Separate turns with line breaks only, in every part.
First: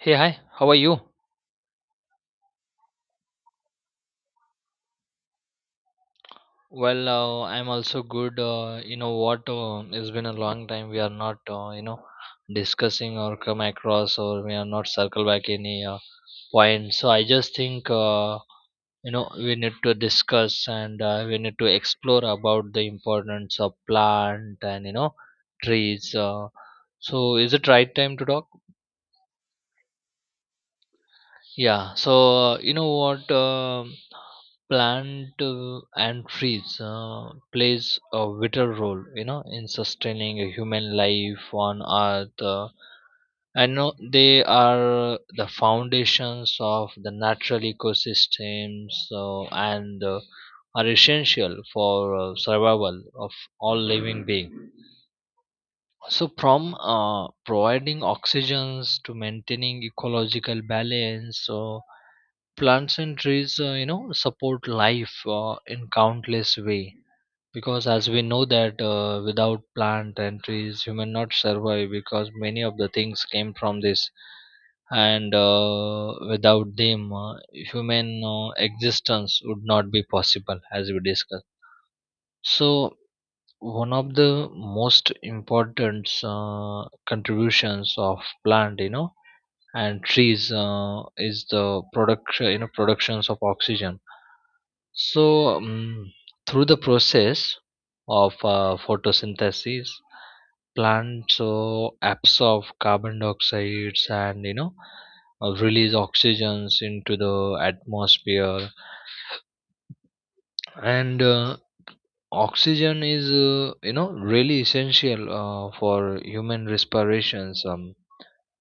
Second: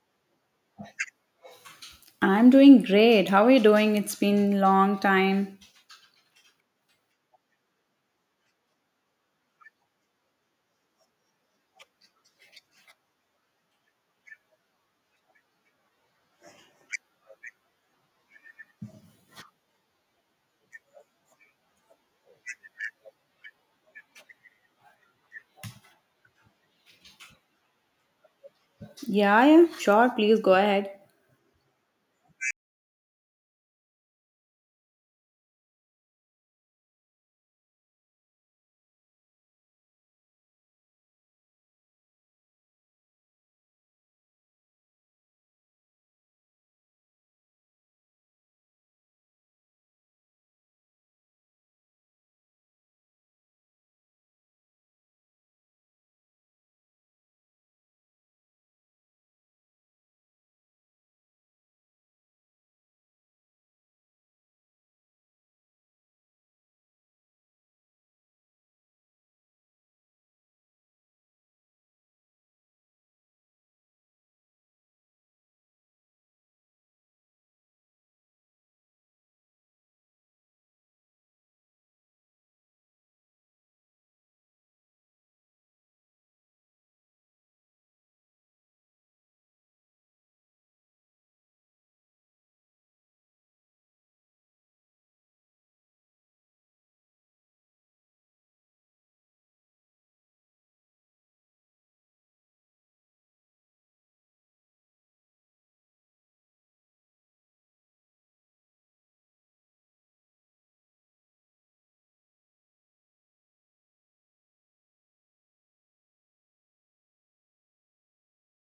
Hey, hi, how are you?
I'm doing great. How are you doing? It's been long time.
Well, I'm also good. You know what? It's been a long time. We are not, discussing or come across, or we are not circle back any point. So I just think, you know, we need to discuss and we need to explore about the importance of plant and you know trees. So is it right time to talk?
Yeah, yeah, sure. Please go ahead.
Yeah, so you know what? Plant and trees plays a vital role, you know, in sustaining a human life on Earth. I know they are the foundations of the natural ecosystems and are essential for survival of all living beings. So, from providing oxygens to maintaining ecological balance, so plants and trees you know support life in countless way because as we know that without plant and trees human not survive because many of the things came from this and without them human existence would not be possible as we discussed. So one of the most important contributions of plant you know and trees is the productions of oxygen. So, through the process of photosynthesis, plants so absorb carbon dioxides and you know release oxygens into the atmosphere. And oxygen is you know really essential for human respirations,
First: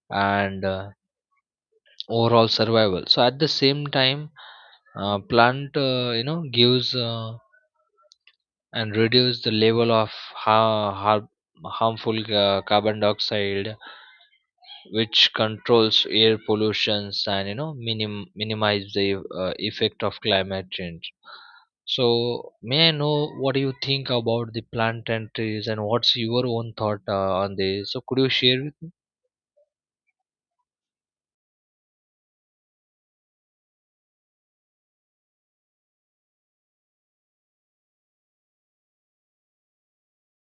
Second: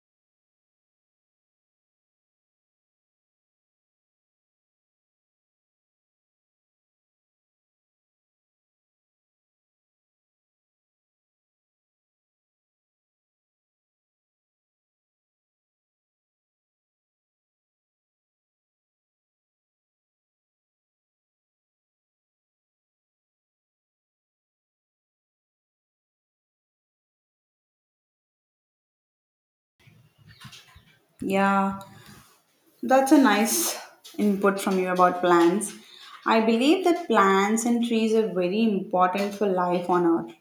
and overall survival. So at the same time, plant you know gives and reduce the level of ha- har- harmful carbon dioxide which controls air pollutions and you know minimize the effect of climate change. So may I know what do you think about the plant and trees and what's your own thought on this, so could you share with me?
Yeah. That's a nice input from you about plants. I believe that plants and trees are very important for life on earth.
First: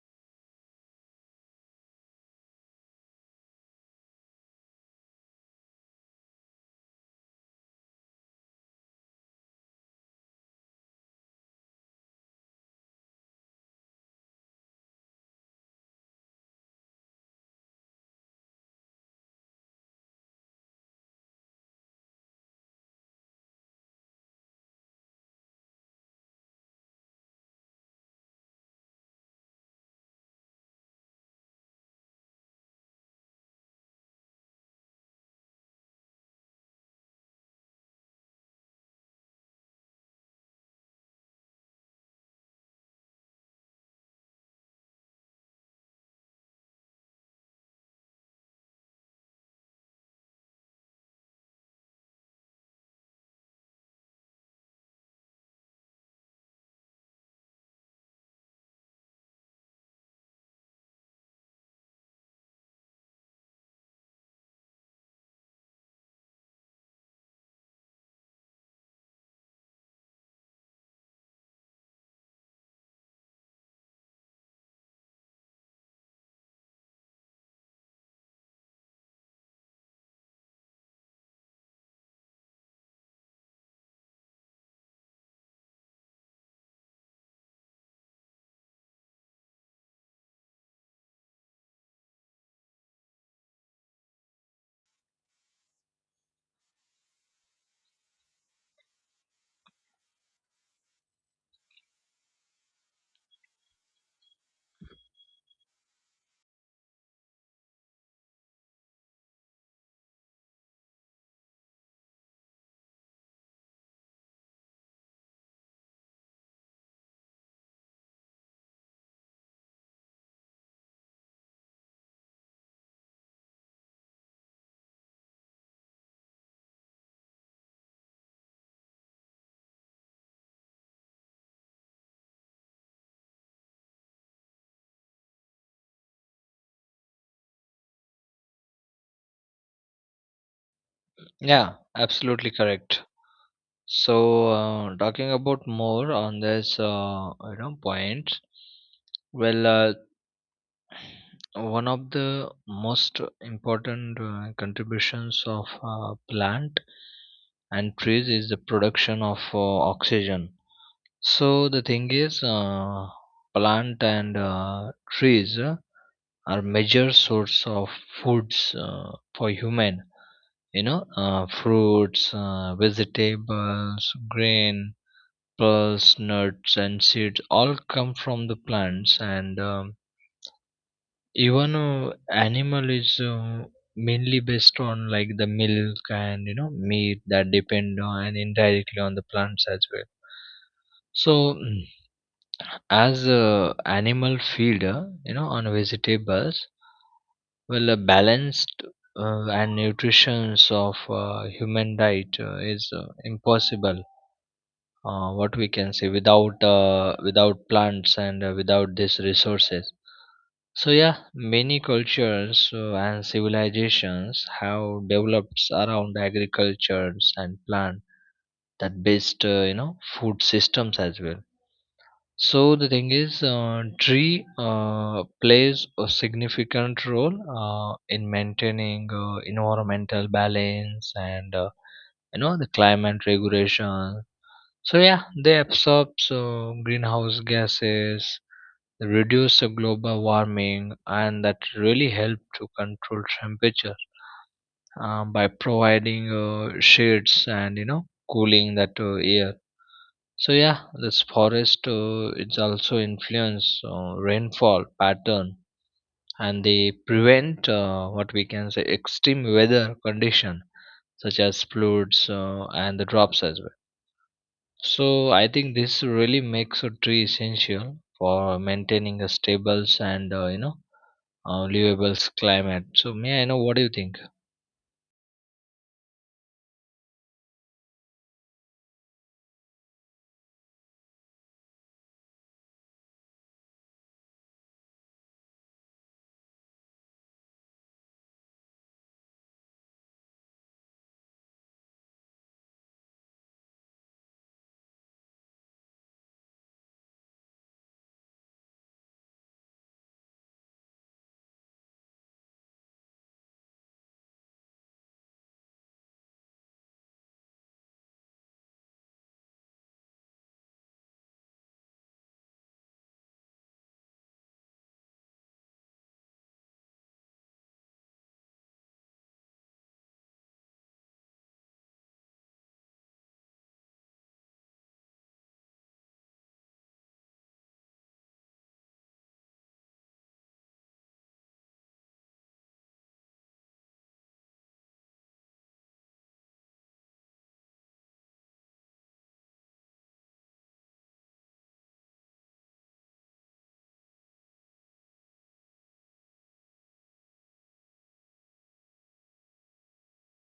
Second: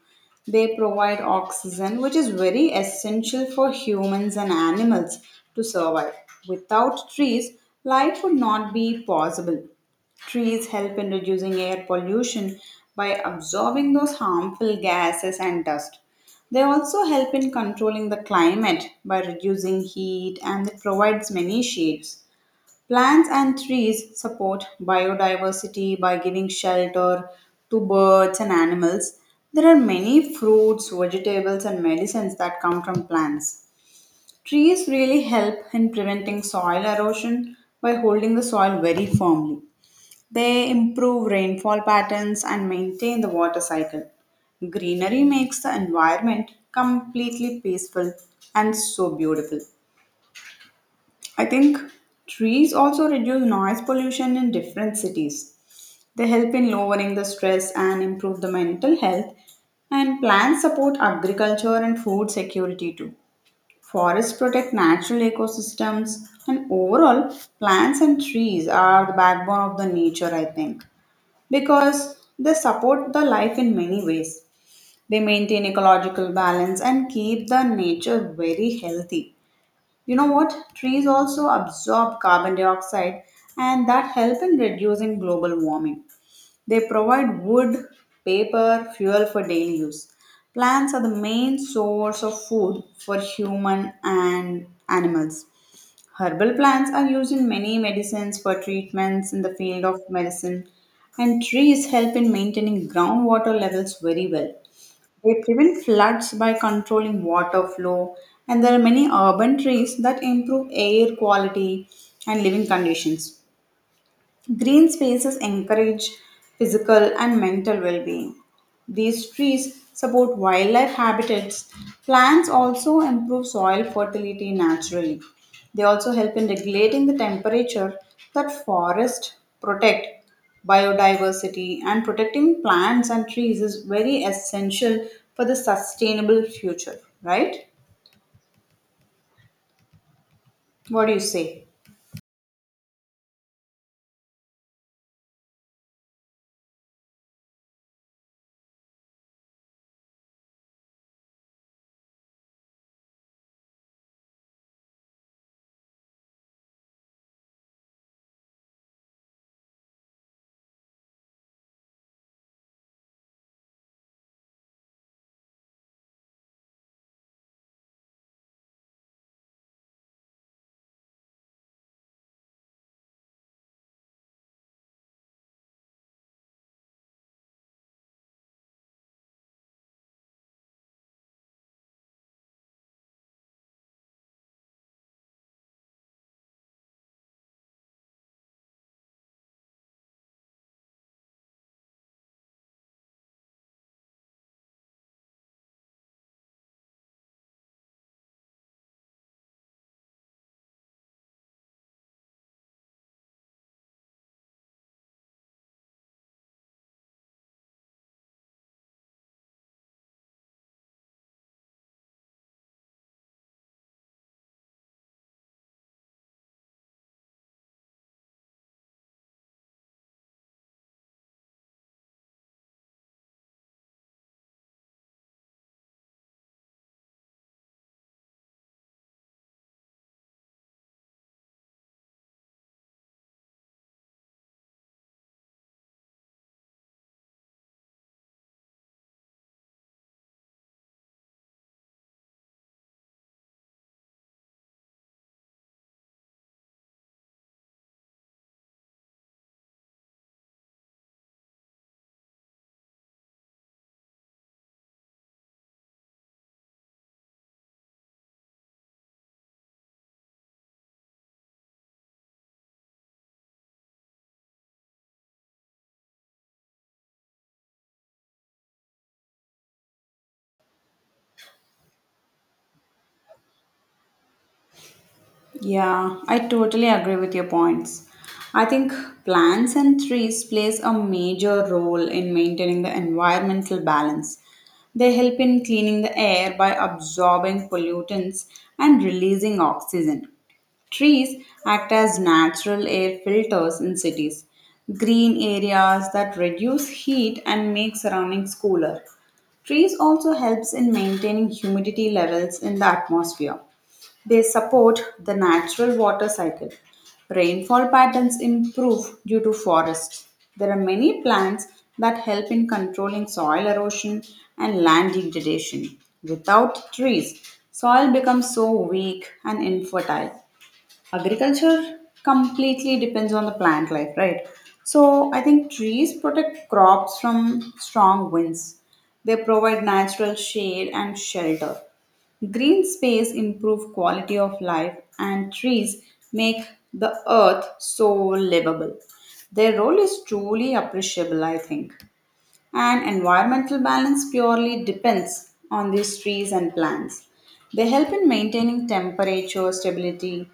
They provide oxygen, which is very essential for humans and animals to survive. Without trees, life would not be possible. Trees help in reducing air pollution by absorbing those harmful gases and dust. They also help in controlling the climate by reducing heat and it provides many shades. Plants and trees support biodiversity by giving shelter to birds and animals. There are many fruits, vegetables, and medicines that come from plants. Trees really help in preventing soil erosion by holding the soil very firmly. They improve rainfall patterns and maintain the water cycle. Greenery makes the environment completely peaceful and so beautiful. I think trees also reduce noise pollution in different cities. They help in lowering the stress and improve the mental health. And plants support agriculture and food security too. Forests protect natural ecosystems, and overall, plants and trees are the backbone of the nature, I think, because they support the life in many ways. They maintain ecological balance and keep the nature very healthy. You know what? Trees also absorb carbon dioxide and that help in reducing global warming. They provide wood, paper, fuel for daily use. Plants are the main source of food for human and animals. Herbal plants are used in many medicines for treatments in the field of medicine and trees help in maintaining groundwater levels very well. They prevent floods by controlling water flow, and there are many urban trees that improve air quality and living conditions. Green spaces encourage physical and mental well being. These trees support wildlife habitats. Plants also improve soil fertility naturally. They also help in regulating the temperature that forests protect. Biodiversity and protecting plants and trees is very essential for the sustainable future, right? What do you say?
Yeah, absolutely correct. So talking about more on this you know point. Well, one of the most important contributions of plant and trees is the production of oxygen. So the thing is, plant and trees are major source of foods for human, you know, fruits, vegetables, grain plus nuts and seeds all come from the plants. And even animal is mainly based on like the milk and you know meat that depend on and indirectly on the plants as well. So as a animal feeder, you know, on vegetables, well, a balanced and nutrition of human diet is impossible, what we can say, without without plants and without these resources. So yeah, many cultures and civilizations have developed around agricultures and plant that based, you know, food systems as well. So the thing is, tree plays a significant role in maintaining environmental balance and you know the climate regulations. So yeah, they absorb so greenhouse gases, reduce the global warming, and that really help to control temperature by providing shades and you know cooling that air. So yeah, this forest it's also influence rainfall pattern and they prevent, what we can say, extreme weather condition such as floods and the drops as well. So I think this really makes a tree essential for maintaining a stable and livable climate. So may I know what do you think?
Yeah, I totally agree with your points. I think plants and trees plays a major role in maintaining the environmental balance. They help in cleaning the air by absorbing pollutants and releasing oxygen. Trees act as natural air filters in cities, green areas that reduce heat and make surroundings cooler. Trees also helps in maintaining humidity levels in the atmosphere. They support the natural water cycle. Rainfall patterns improve due to forests. There are many plants that help in controlling soil erosion and land degradation. Without trees, soil becomes so weak and infertile. Agriculture completely depends on the plant life, right? So I think trees protect crops from strong winds. They provide natural shade and shelter. Green space improve quality of life and trees make the earth so livable. Their role is truly appreciable, I think, and environmental balance purely depends on these trees and plants. They help in maintaining temperature stability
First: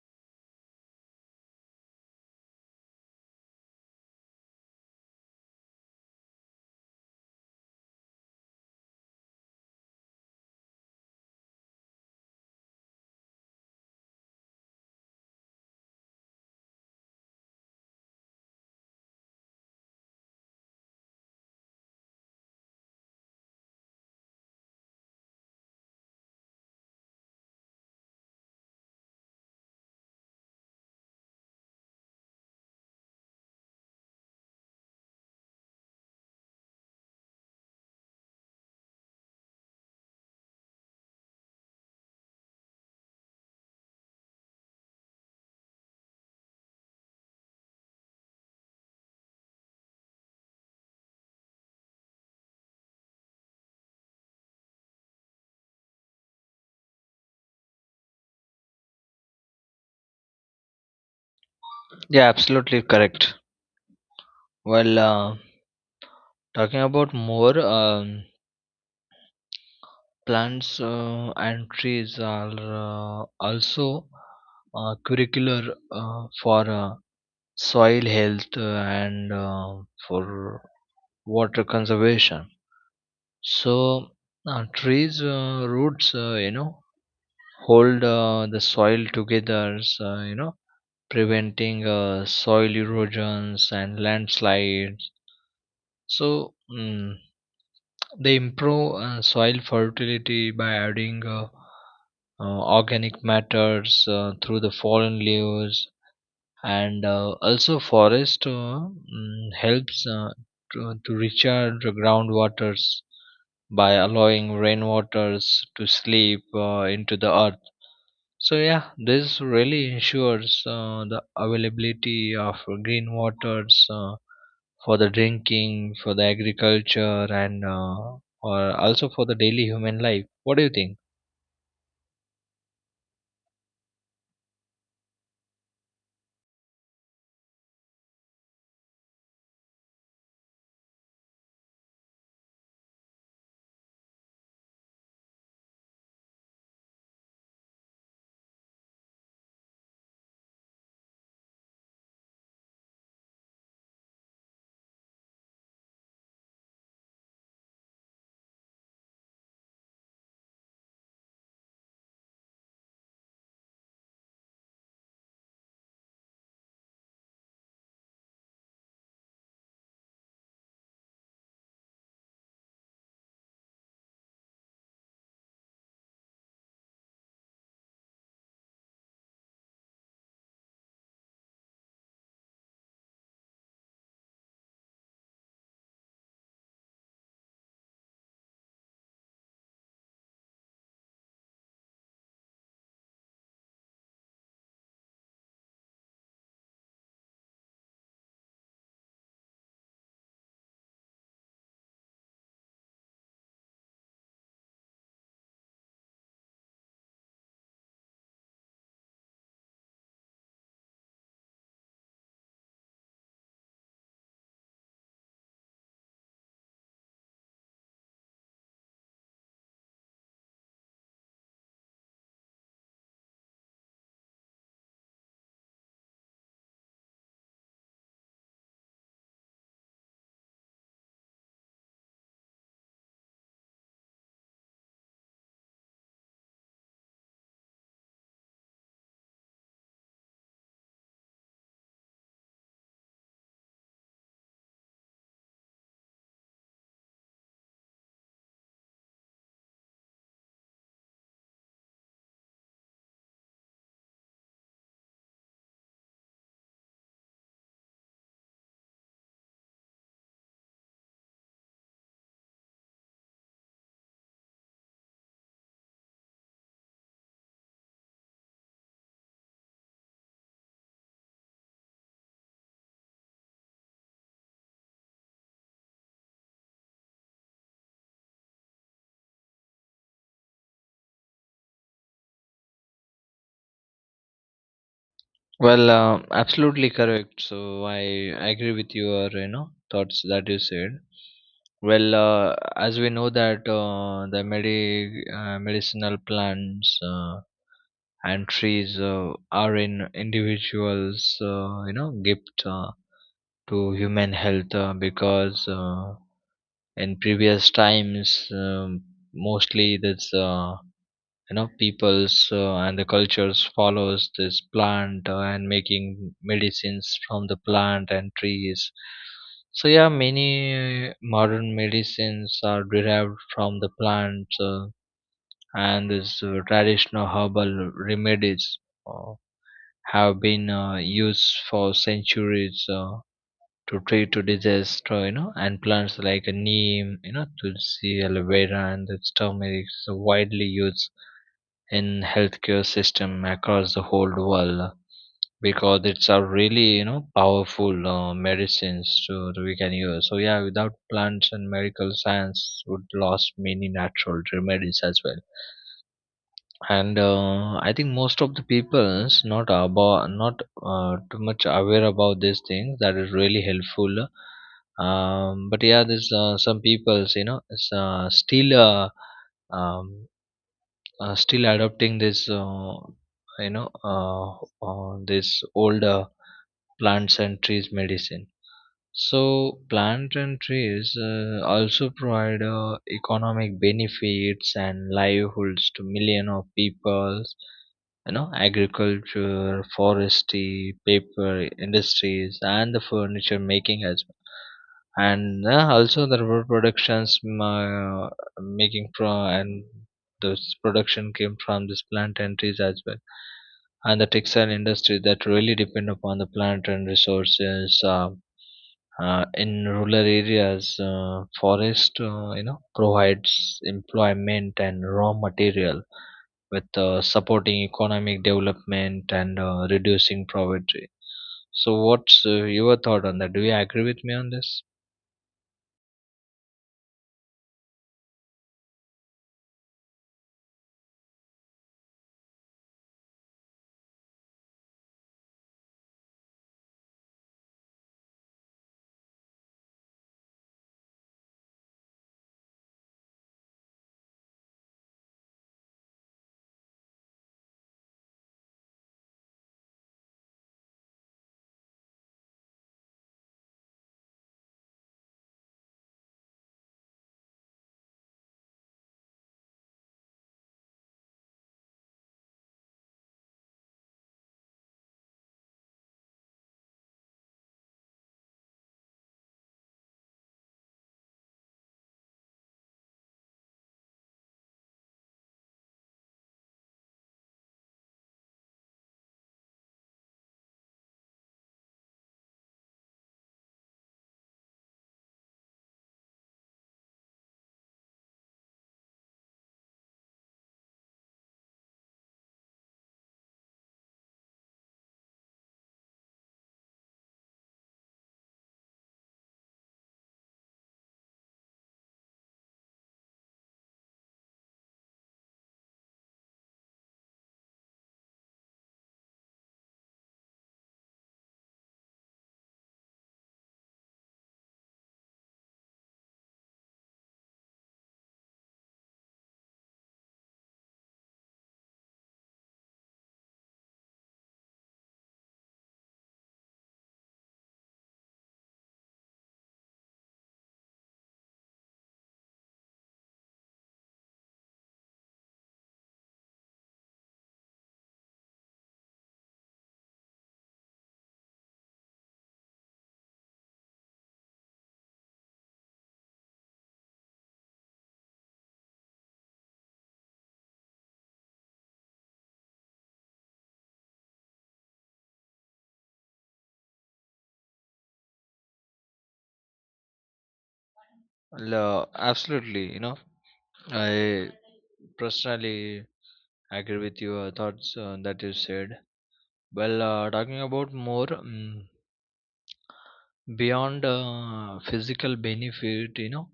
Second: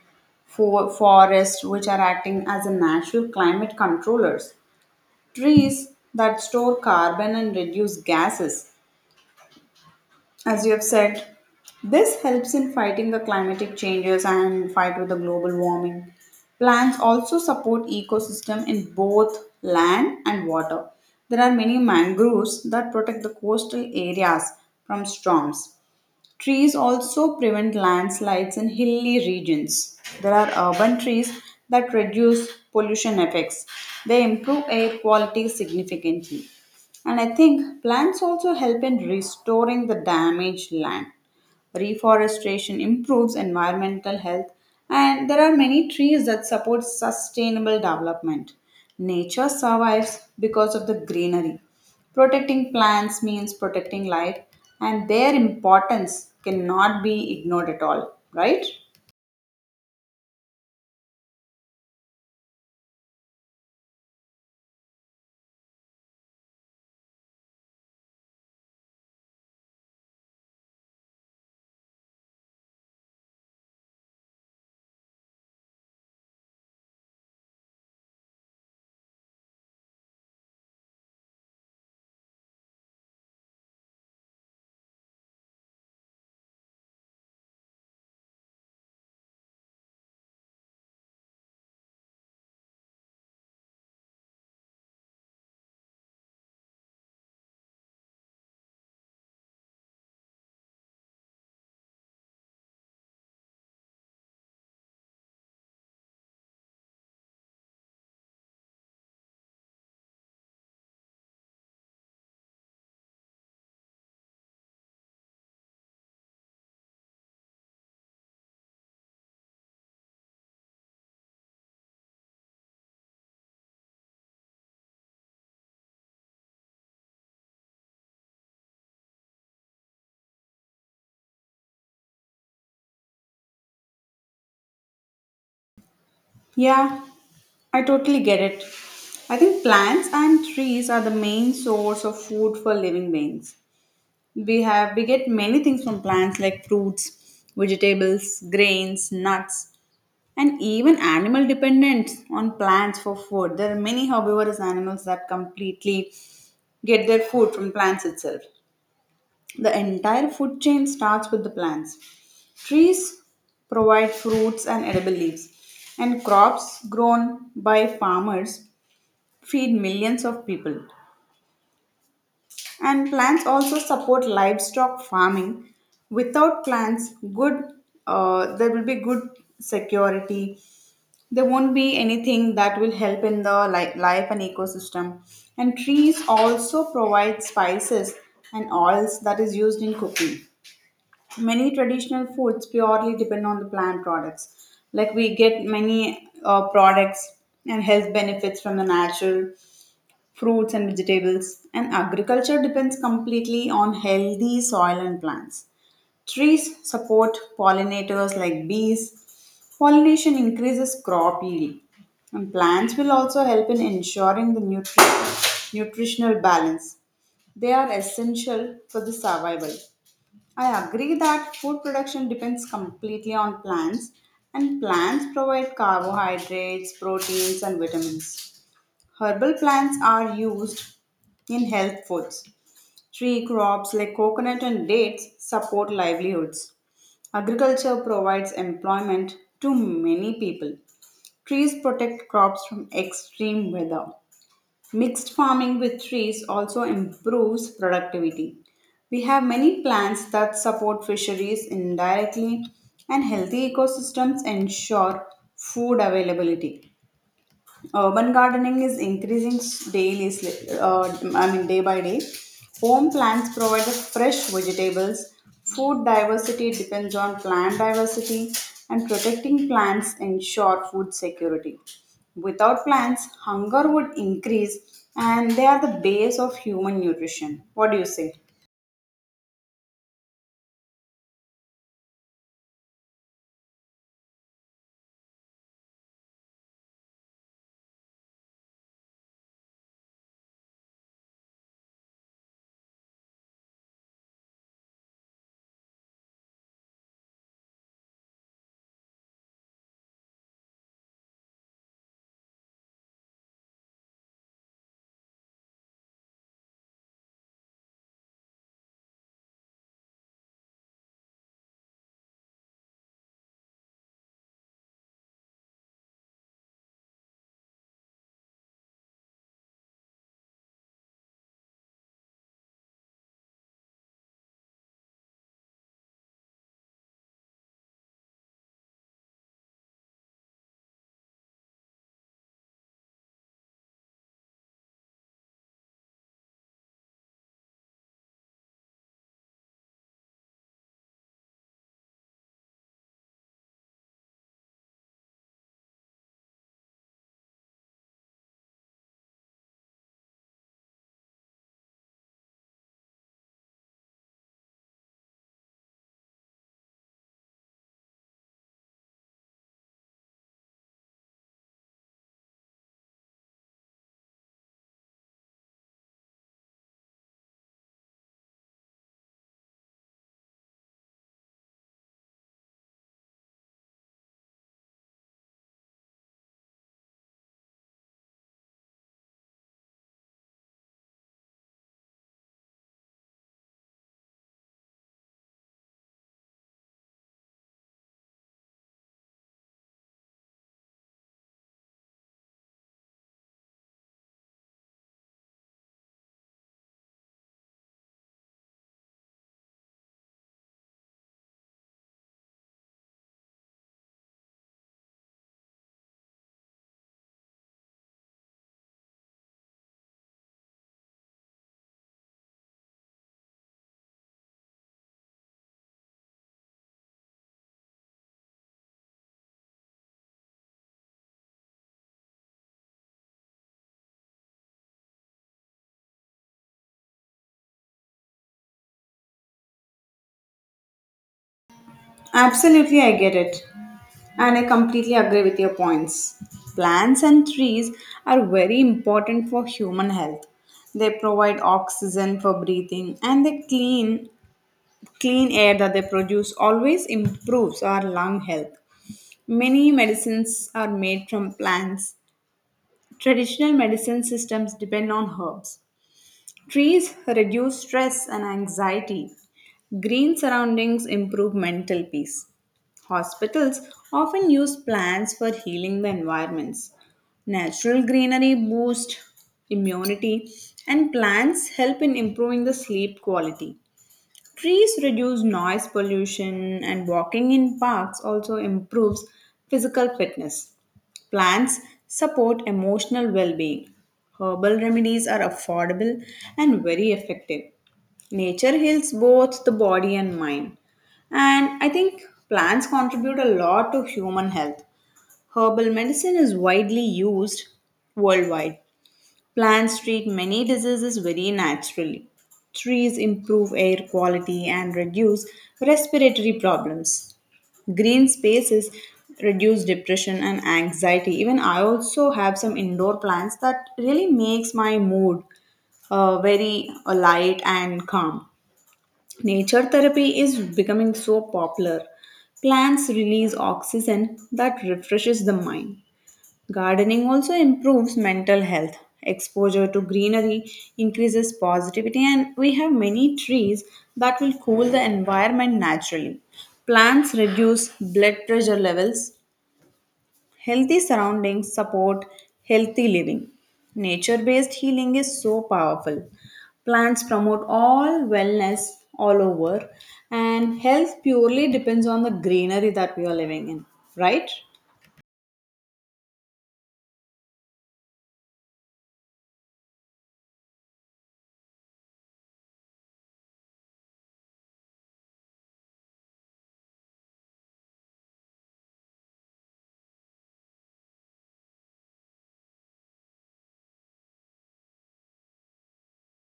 for forests, which are acting as a natural climate controllers. Trees that store carbon and reduce gases, as you have said, this helps in fighting the climatic changes and fight with the global warming. Plants also support ecosystem in both land and water. There are many mangroves that protect the coastal areas from storms. Trees also prevent landslides in hilly regions. There are urban trees that reduce pollution effects. They improve air quality significantly. And I think plants also help in restoring the damaged land. Reforestation improves environmental health and there are many trees that support sustainable development. Nature survives because of the greenery. Protecting plants means protecting life and their importance cannot be ignored at all, right?
Yeah, absolutely correct. Well, talking about more. Plants and trees are also curricular for soil health and for water conservation. So trees roots, you know, hold the soil together, so, you know, preventing soil erosions and landslides. So they improve soil fertility by adding organic matters through the fallen leaves. And also forest, helps to recharge the groundwaters by allowing rainwaters to sleep into the earth. So yeah, this really ensures the availability of green waters for the drinking, for the agriculture, and or also for the daily human life. What do you think?
Yeah, I totally get it. I think plants and trees are the main source of food for living beings. We get many things from plants like fruits, vegetables, grains, nuts, and even animal dependence on plants for food. There are many herbivorous animals that completely get their food from plants itself. The entire food chain starts with the plants. Trees provide fruits and edible leaves, and crops grown by farmers feed millions of people. And plants also support livestock farming. Without plants, good there will be good security. There won't be anything that will help in the life and ecosystem. And trees also provide spices and oils that is used in cooking. Many traditional foods purely depend on the plant products, like we get many products and health benefits from the natural fruits and vegetables, and agriculture depends completely on healthy soil and plants. Trees support pollinators like bees. Pollination increases crop yield. And plants will also help in ensuring the nutritional balance. They are essential for the survival. I agree that food production depends completely on plants, and plants provide carbohydrates, proteins, and vitamins. Herbal plants are used in health foods. Tree crops like coconut and dates support livelihoods. Agriculture provides employment to many people. Trees protect crops from extreme weather. Mixed farming with trees also improves productivity. We have many plants that support fisheries indirectly, and healthy ecosystems ensure food availability. Urban gardening is increasing daily, I mean, day by day. Home plants provide fresh vegetables. Food diversity depends on plant diversity, and protecting plants ensure food security. Without plants, hunger would increase, and they are the base of human nutrition. What do you say?
Well, absolutely correct. So I agree with your you know thoughts that you said. Well, as we know that the medicinal plants and trees are in individuals, you know, gift to human health because in previous times mostly this you know peoples and the cultures follows this plant and making medicines from the plant and trees. So yeah, many modern medicines are derived from the plants, and this traditional herbal remedies uh, have been used for centuries to treat to disaster, you know. And plants like neem, you know, tulsi, aloe vera, and the turmeric is widely used in healthcare system across the whole world because it's a really you know powerful medicines to that we can use. So yeah, without plants and medical science would lost many natural remedies as well. And I think most of the people's not about not too much aware about these things that is really helpful. But yeah, there's some people's you know is, um, still adopting this you know uh, this old plants and trees medicine. So, plant and trees also provide economic benefits and livelihoods to millions of people. You know, agriculture, forestry, paper industries, and the furniture making as well. And also the rubber productions making from and those production came from this plant and trees as well. And the textile industry that really depend upon the plant and resources. In rural areas, forest you know provides employment and raw material, with supporting economic development and reducing poverty. So, what's your thought on that? Do you agree with me on this?
Absolutely, I get it. And I completely agree with your points. Plants and trees are very important for human health. They provide oxygen for breathing and the clean air that they produce always improves our lung health. Many medicines are made from plants. Traditional medicine systems depend on herbs. Trees reduce stress and anxiety. Green surroundings improve mental peace. Hospitals often use plants for healing the environments. Natural greenery boosts immunity, and plants help in improving the sleep quality. Trees reduce noise pollution, and walking in parks also improves physical fitness. Plants support emotional well being. Herbal remedies are affordable and very effective. Nature heals both the body and mind. And I think plants contribute a lot to human health. Herbal medicine is widely used worldwide. Plants treat many diseases very naturally. Trees improve air quality and reduce respiratory problems. Green spaces reduce depression and anxiety. Even I also have some indoor plants that really makes my mood very light and calm. Nature therapy is becoming so popular. Plants release oxygen that refreshes the mind. Gardening also improves mental health. Exposure to greenery increases positivity, and we have many trees that will cool the environment naturally. Plants reduce blood pressure levels. Healthy surroundings support healthy living. Nature based healing is so powerful. Plants promote all wellness all over, and health purely depends on the greenery that we are living in, right?
Well, absolutely. You know, I personally agree with your thoughts that you said. Well, talking about more. Beyond physical benefit, you know,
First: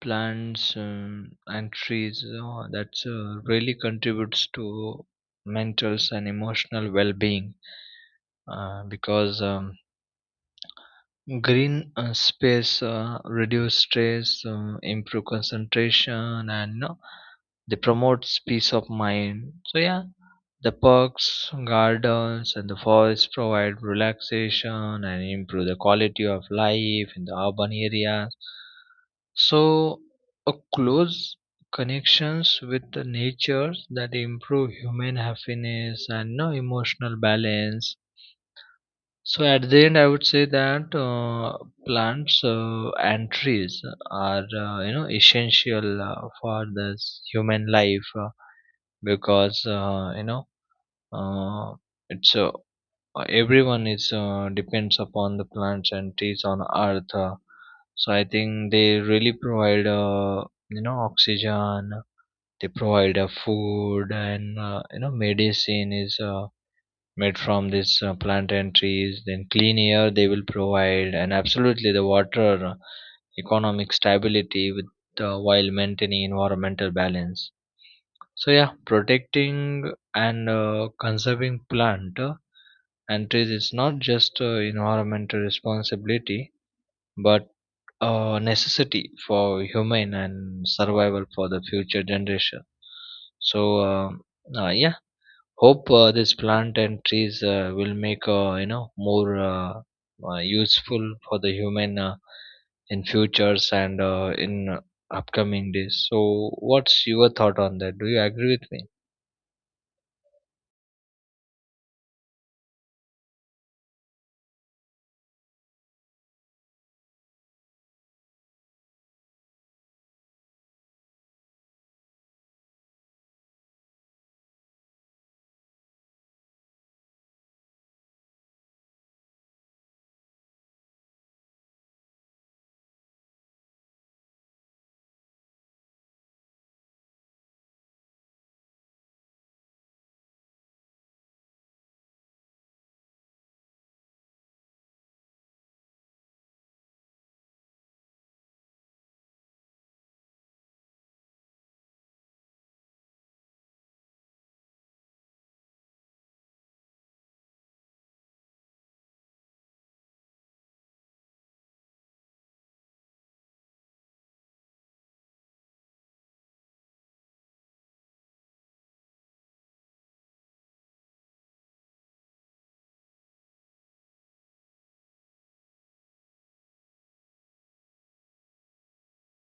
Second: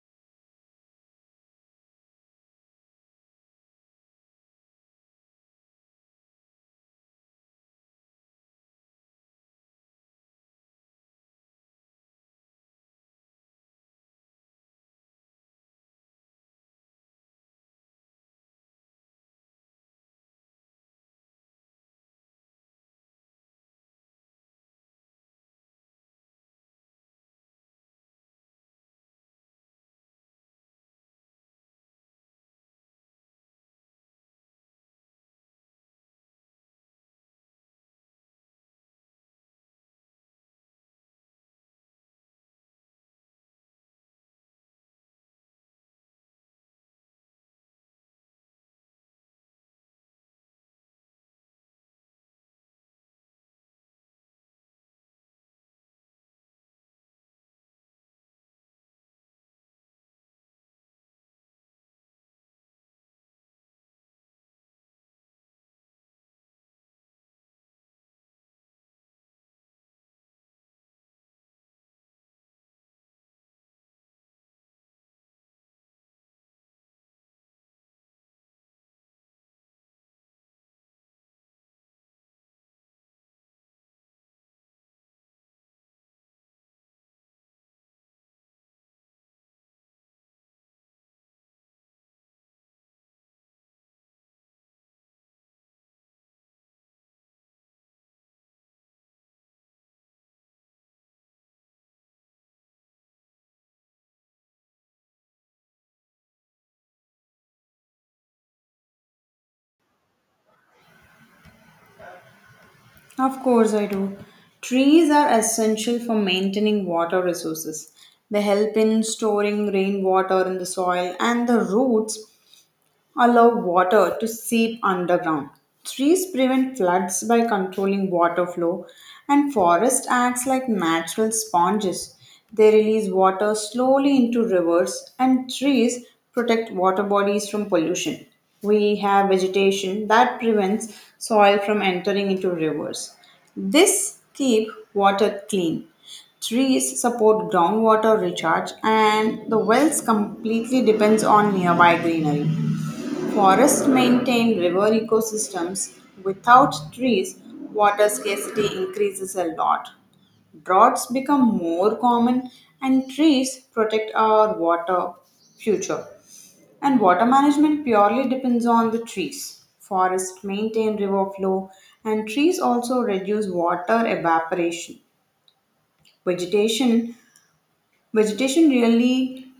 plants and trees, you know, that's really contributes to mental and emotional well-being because green space reduce stress, improve concentration, and you know, they promote peace of mind. So yeah, the parks, gardens, and the forests provide relaxation and improve the quality of life in the urban areas. So a close connections with the nature that improve human happiness and no emotional balance. So at the end, I would say that plants and trees are you know essential for this human life because uh, it's everyone is depends upon the plants and trees on earth. So I think they really provide you know oxygen. They provide food and you know medicine is made from this plant and trees, then clean air they will provide, and absolutely the water, economic stability with while maintaining environmental balance. So yeah, protecting and conserving plant and trees is not just environmental responsibility but a necessity for human and survival for the future generation. So uh, yeah, hope this plant and trees will make you know more useful for the human in futures and in upcoming days. So, what's your thought on that? Do you agree with me?
Of course, I do. Trees are essential for maintaining water resources. They help in storing rainwater in the soil, and the roots allow water to seep underground. Trees prevent floods by controlling water flow, and forest acts like natural sponges. They release water slowly into rivers, and trees protect water bodies from pollution. We have vegetation that prevents soil from entering into rivers. This keep water clean. Trees support groundwater recharge, and the wells completely depends on nearby greenery. Forests maintain river ecosystems. Without trees, water scarcity increases a lot. Droughts become more common, and trees protect our water future. And water management purely depends on the trees. Forests maintain river flow, and trees also reduce water evaporation. Vegetation, vegetation really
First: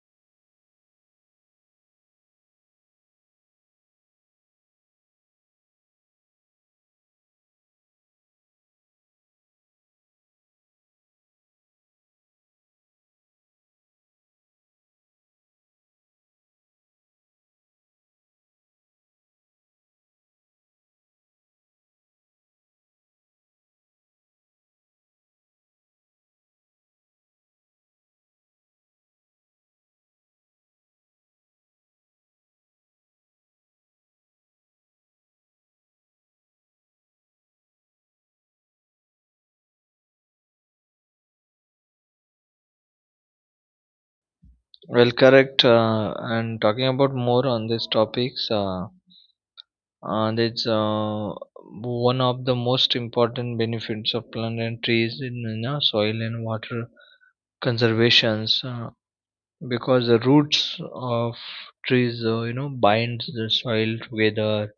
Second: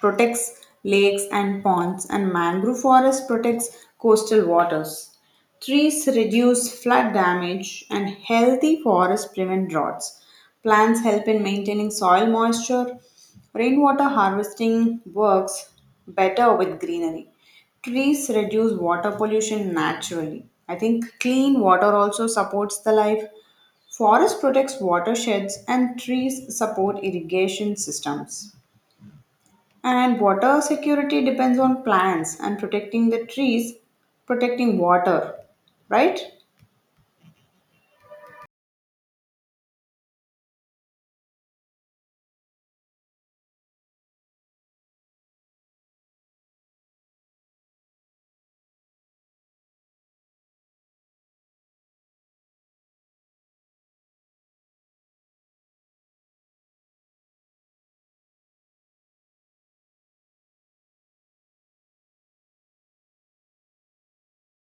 protects lakes and ponds, and mangrove forest protects coastal waters. Trees reduce flood damage, and healthy forests prevent droughts. Plants help in maintaining soil moisture. Rainwater harvesting works better with greenery. Trees reduce water pollution naturally. I think clean water also supports the life. Forest protects watersheds, and trees support irrigation systems. And water security depends on plants and protecting the trees, protecting water, right?
Well, correct. And talking about more on these topics, and it's one of the most important benefits of plant and trees in, you know, soil and water conservations. Because the roots of trees you know binds the soil together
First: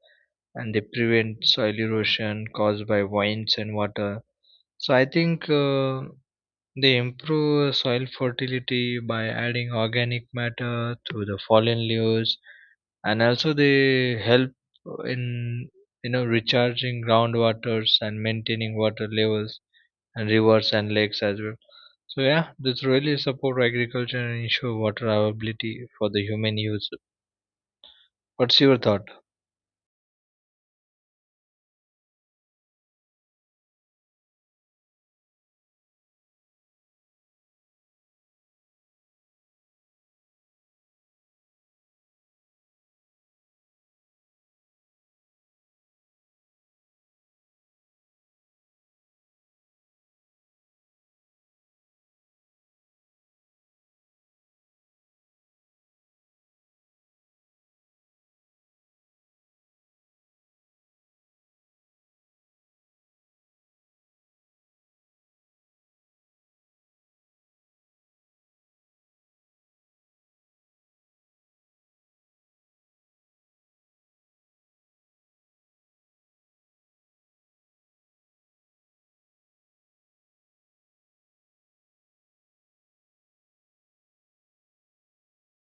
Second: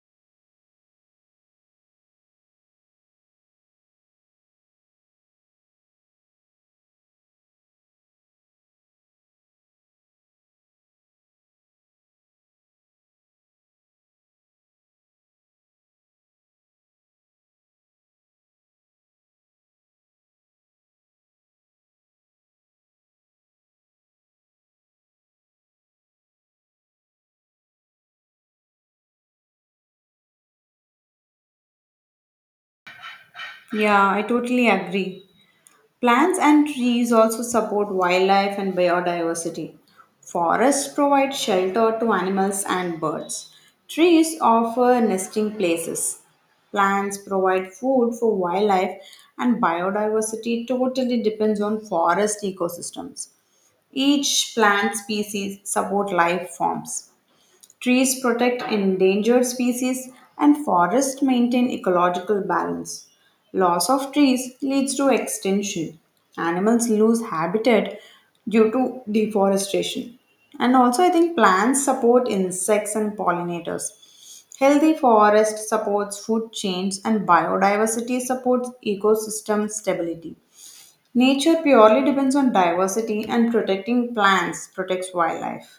and they prevent soil erosion caused by winds and water. So I think they improve soil fertility by adding organic matter through the fallen leaves, and also they help in you know recharging groundwaters and maintaining water levels and rivers and lakes as well. So yeah, this really support agriculture and ensure water availability for the human use. What's your thought?
Yeah, I totally agree. Plants and trees also support wildlife and biodiversity. Forests provide shelter to animals and birds. Trees offer nesting places. Plants provide food for wildlife, and biodiversity totally depends on forest ecosystems. Each plant species support life forms. Trees protect endangered species and forests maintain ecological balance. Loss of trees leads to extinction. Animals lose habitat due to deforestation. And also, I think plants support insects and pollinators. Healthy forest supports food chains and biodiversity supports ecosystem stability. Nature purely depends on diversity and protecting plants protects wildlife.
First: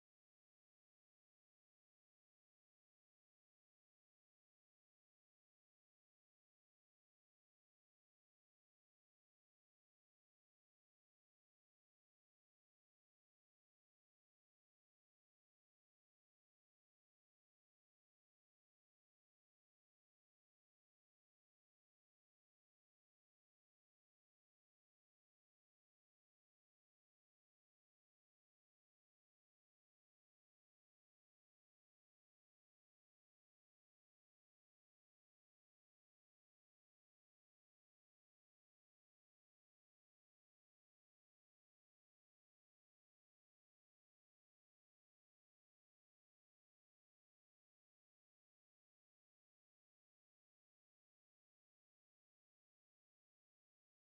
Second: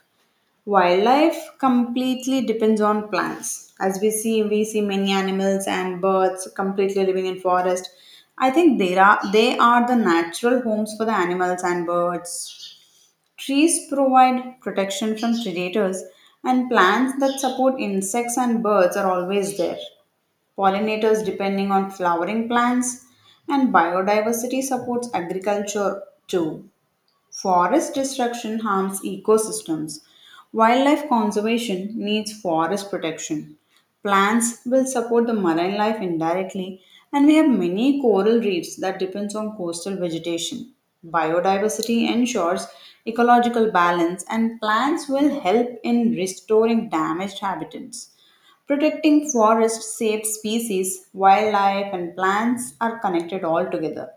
Wildlife completely depends on plants. As we see many animals and birds completely living in forest. I think they are the natural homes for the animals and birds. Trees provide protection from predators, and plants that support insects and birds are always there. Pollinators depending on flowering plants, and biodiversity supports agriculture too. Forest destruction harms ecosystems. Wildlife conservation needs forest protection. Plants will support the marine life indirectly, and we have many coral reefs that depends on coastal vegetation. Biodiversity ensures ecological balance, and plants will help in restoring damaged habitats. Protecting forests saves species, wildlife, and plants are connected all together.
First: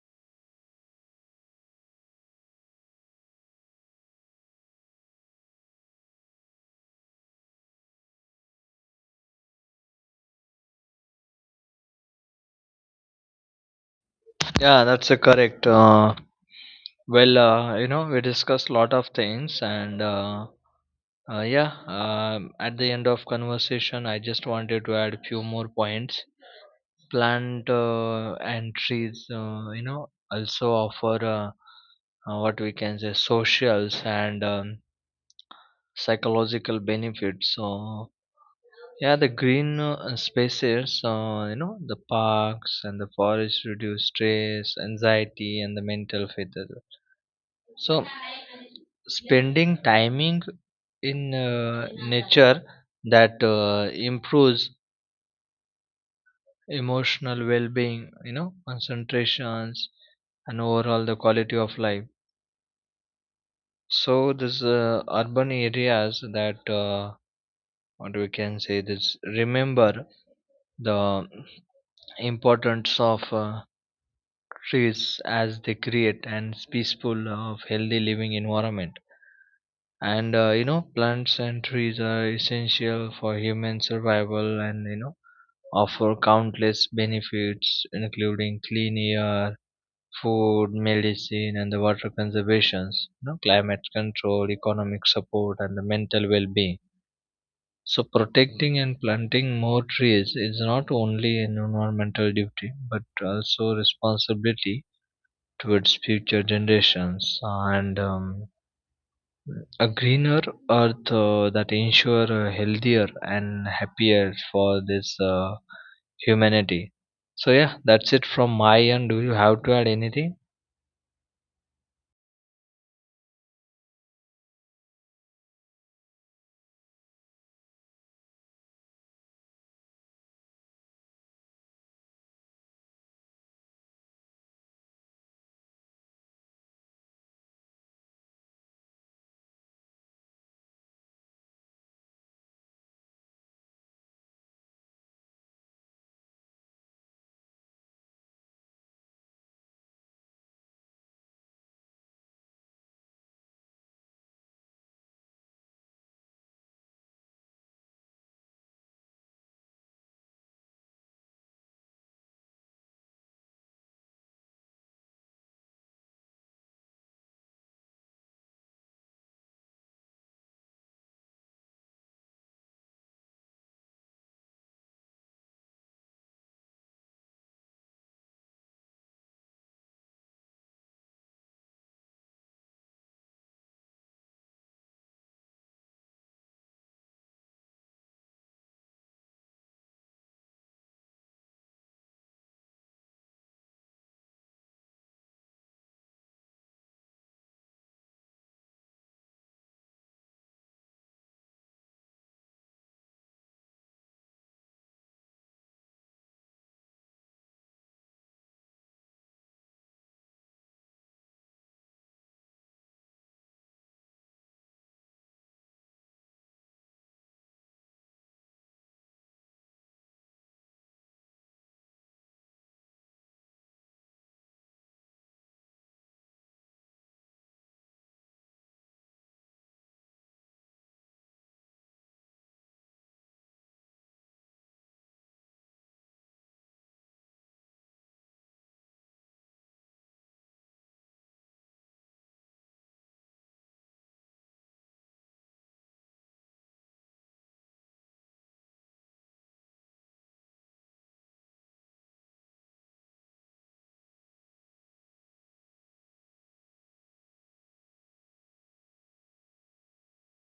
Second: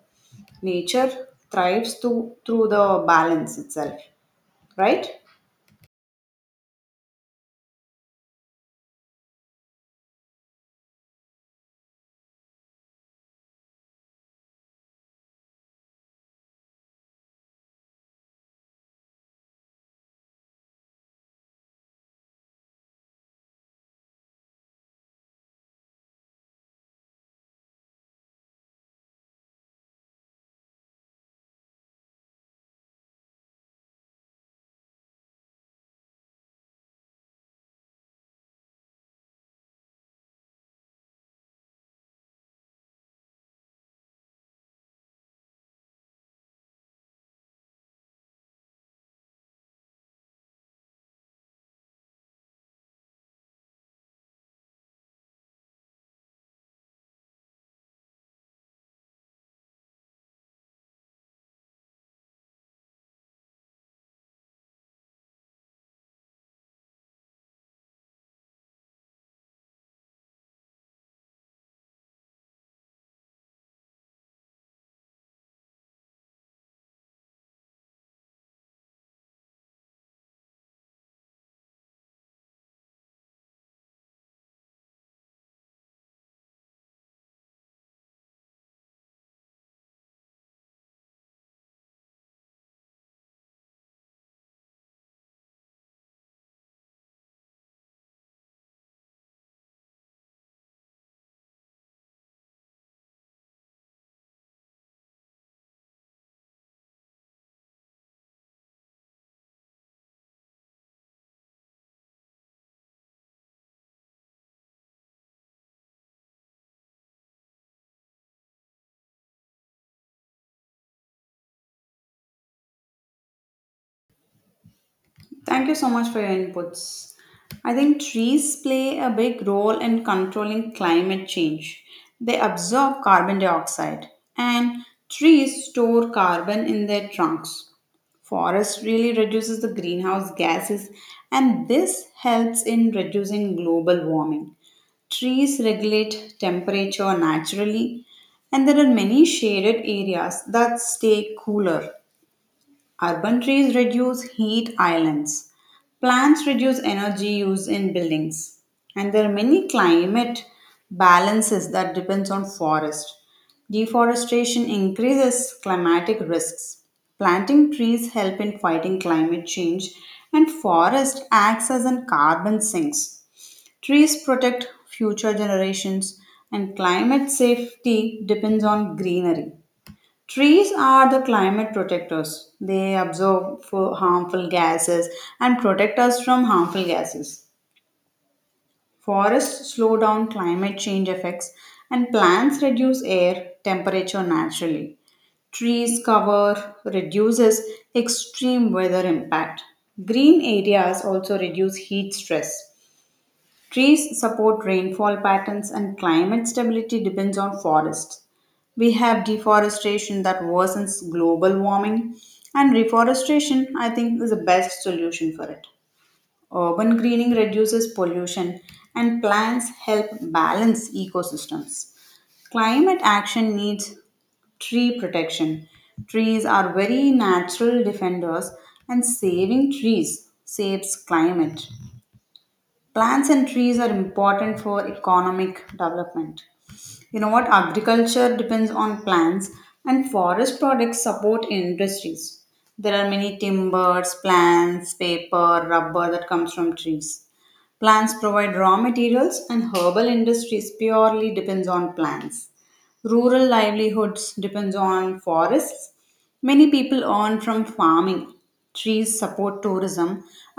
Nature thrives through the balance itself, right?
Yeah, that's a correct. Well, you know, we discussed a lot of things, and yeah, at the end of conversation, I just wanted to add a few more points. Plant and trees, you know, also offer what we can say socials and psychological benefits. So yeah, the green spaces, you know, the parks and the forests reduce stress, anxiety, and the mental fatigue. So, spending timing in nature that improves emotional well-being, you know, concentrations, and overall the quality of life. So, this urban areas that what we can say this remember the importance of trees as they create and peaceful of healthy living environment. And you know plants and trees are essential for human survival and you know offer countless benefits including clean air, food, medicine, and the water conservations, you know, climate control, economic support, and the mental well-being. So protecting and planting more trees is not only an environmental duty but also responsibility towards future generations. And a greener earth that ensure a healthier and happier for this humanity. So yeah, that's it from my end. Do you have to add anything?
Thank you so much for your inputs. I think trees play a big role in controlling climate change. They absorb carbon dioxide, and trees store carbon in their trunks. Forest really reduces the greenhouse gases, and this helps in reducing global warming. Trees regulate temperature naturally, and there are many shaded areas that stay cooler. Urban trees reduce heat islands. Plants reduce energy use in buildings. And there are many climate balances that depends on forest. Deforestation increases climatic risks. Planting trees help in fighting climate change and forest acts as an carbon sinks. Trees protect future generations, and climate safety depends on greenery. Trees are the climate protectors. They absorb for harmful gases and protect us from harmful gases. Forests slow down climate change effects, and plants reduce air temperature naturally. Trees cover reduces extreme weather impact. Green areas also reduce heat stress. Trees support rainfall patterns and climate stability depends on forests. We have deforestation that worsens global warming, and reforestation, I think, is the best solution for it. Urban greening reduces pollution, and plants help balance ecosystems. Climate action needs tree protection. Trees are very natural defenders, and saving trees saves climate. Plants and trees are important for economic development. You know what? Agriculture depends on plants and forest products support industries. There are many timbers, plants, paper, rubber that comes from trees. Plants provide raw materials and herbal industries purely depends on plants. Rural livelihoods depends on forests. Many people earn from farming. Trees support tourism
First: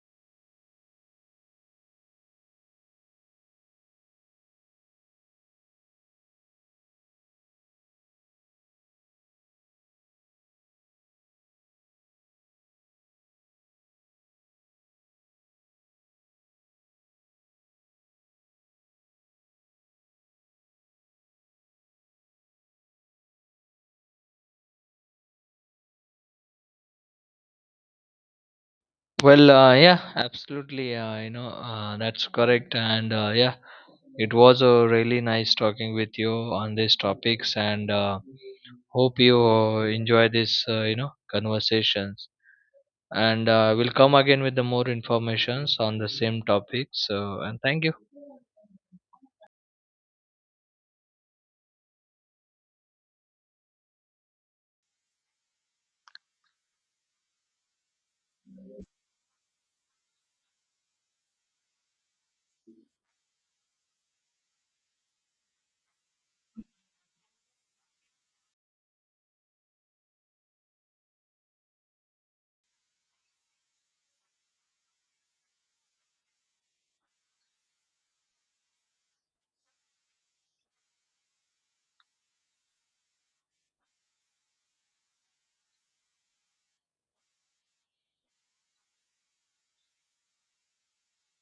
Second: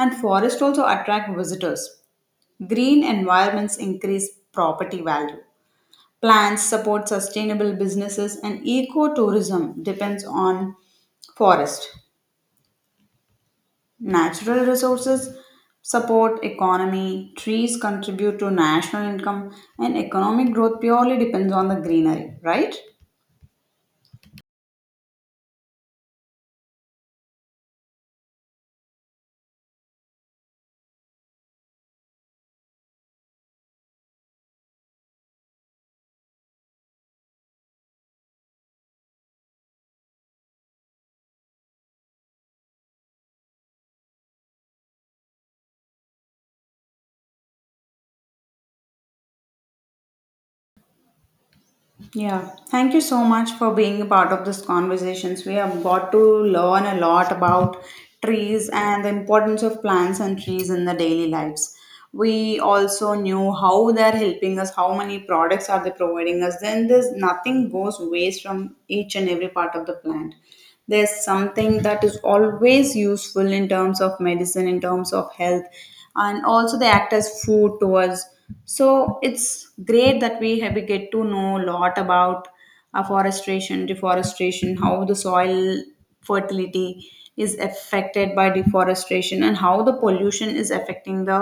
and forests also attract visitors. Green environments increase property value. Plants support sustainable businesses and ecotourism depends on forest. Natural resources support economy, trees contribute to national income and economic growth purely depends on the greenery, right?
Well, yeah, absolutely, that's correct. And yeah, it was really nice talking with you on these topics. And hope you enjoy this, conversations. And we'll come again with the more informations on the same topic. So, and thank you.
Yeah, thank you so much for being a part of this conversations. We have got to learn a lot about trees and the importance of plants and trees in the daily lives. We also knew how they're helping us, how many products are they providing us. Then there's nothing goes waste from each and every part of the plant. There's something that is always useful in terms of medicine, in terms of health, and also they act as food to us. So it's great that we get to know a lot about afforestation, deforestation, how the soil fertility is affected by deforestation and how the pollution is affecting the,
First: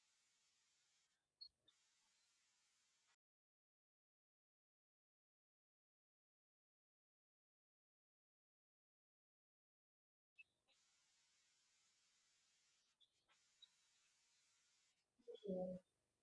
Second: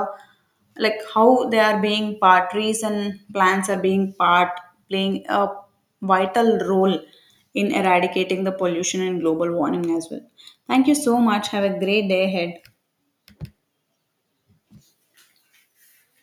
like, how they are being part, trees and plants are being part, playing a vital role in eradicating the pollution and global warming as well. Thank you so much, have a great day ahead.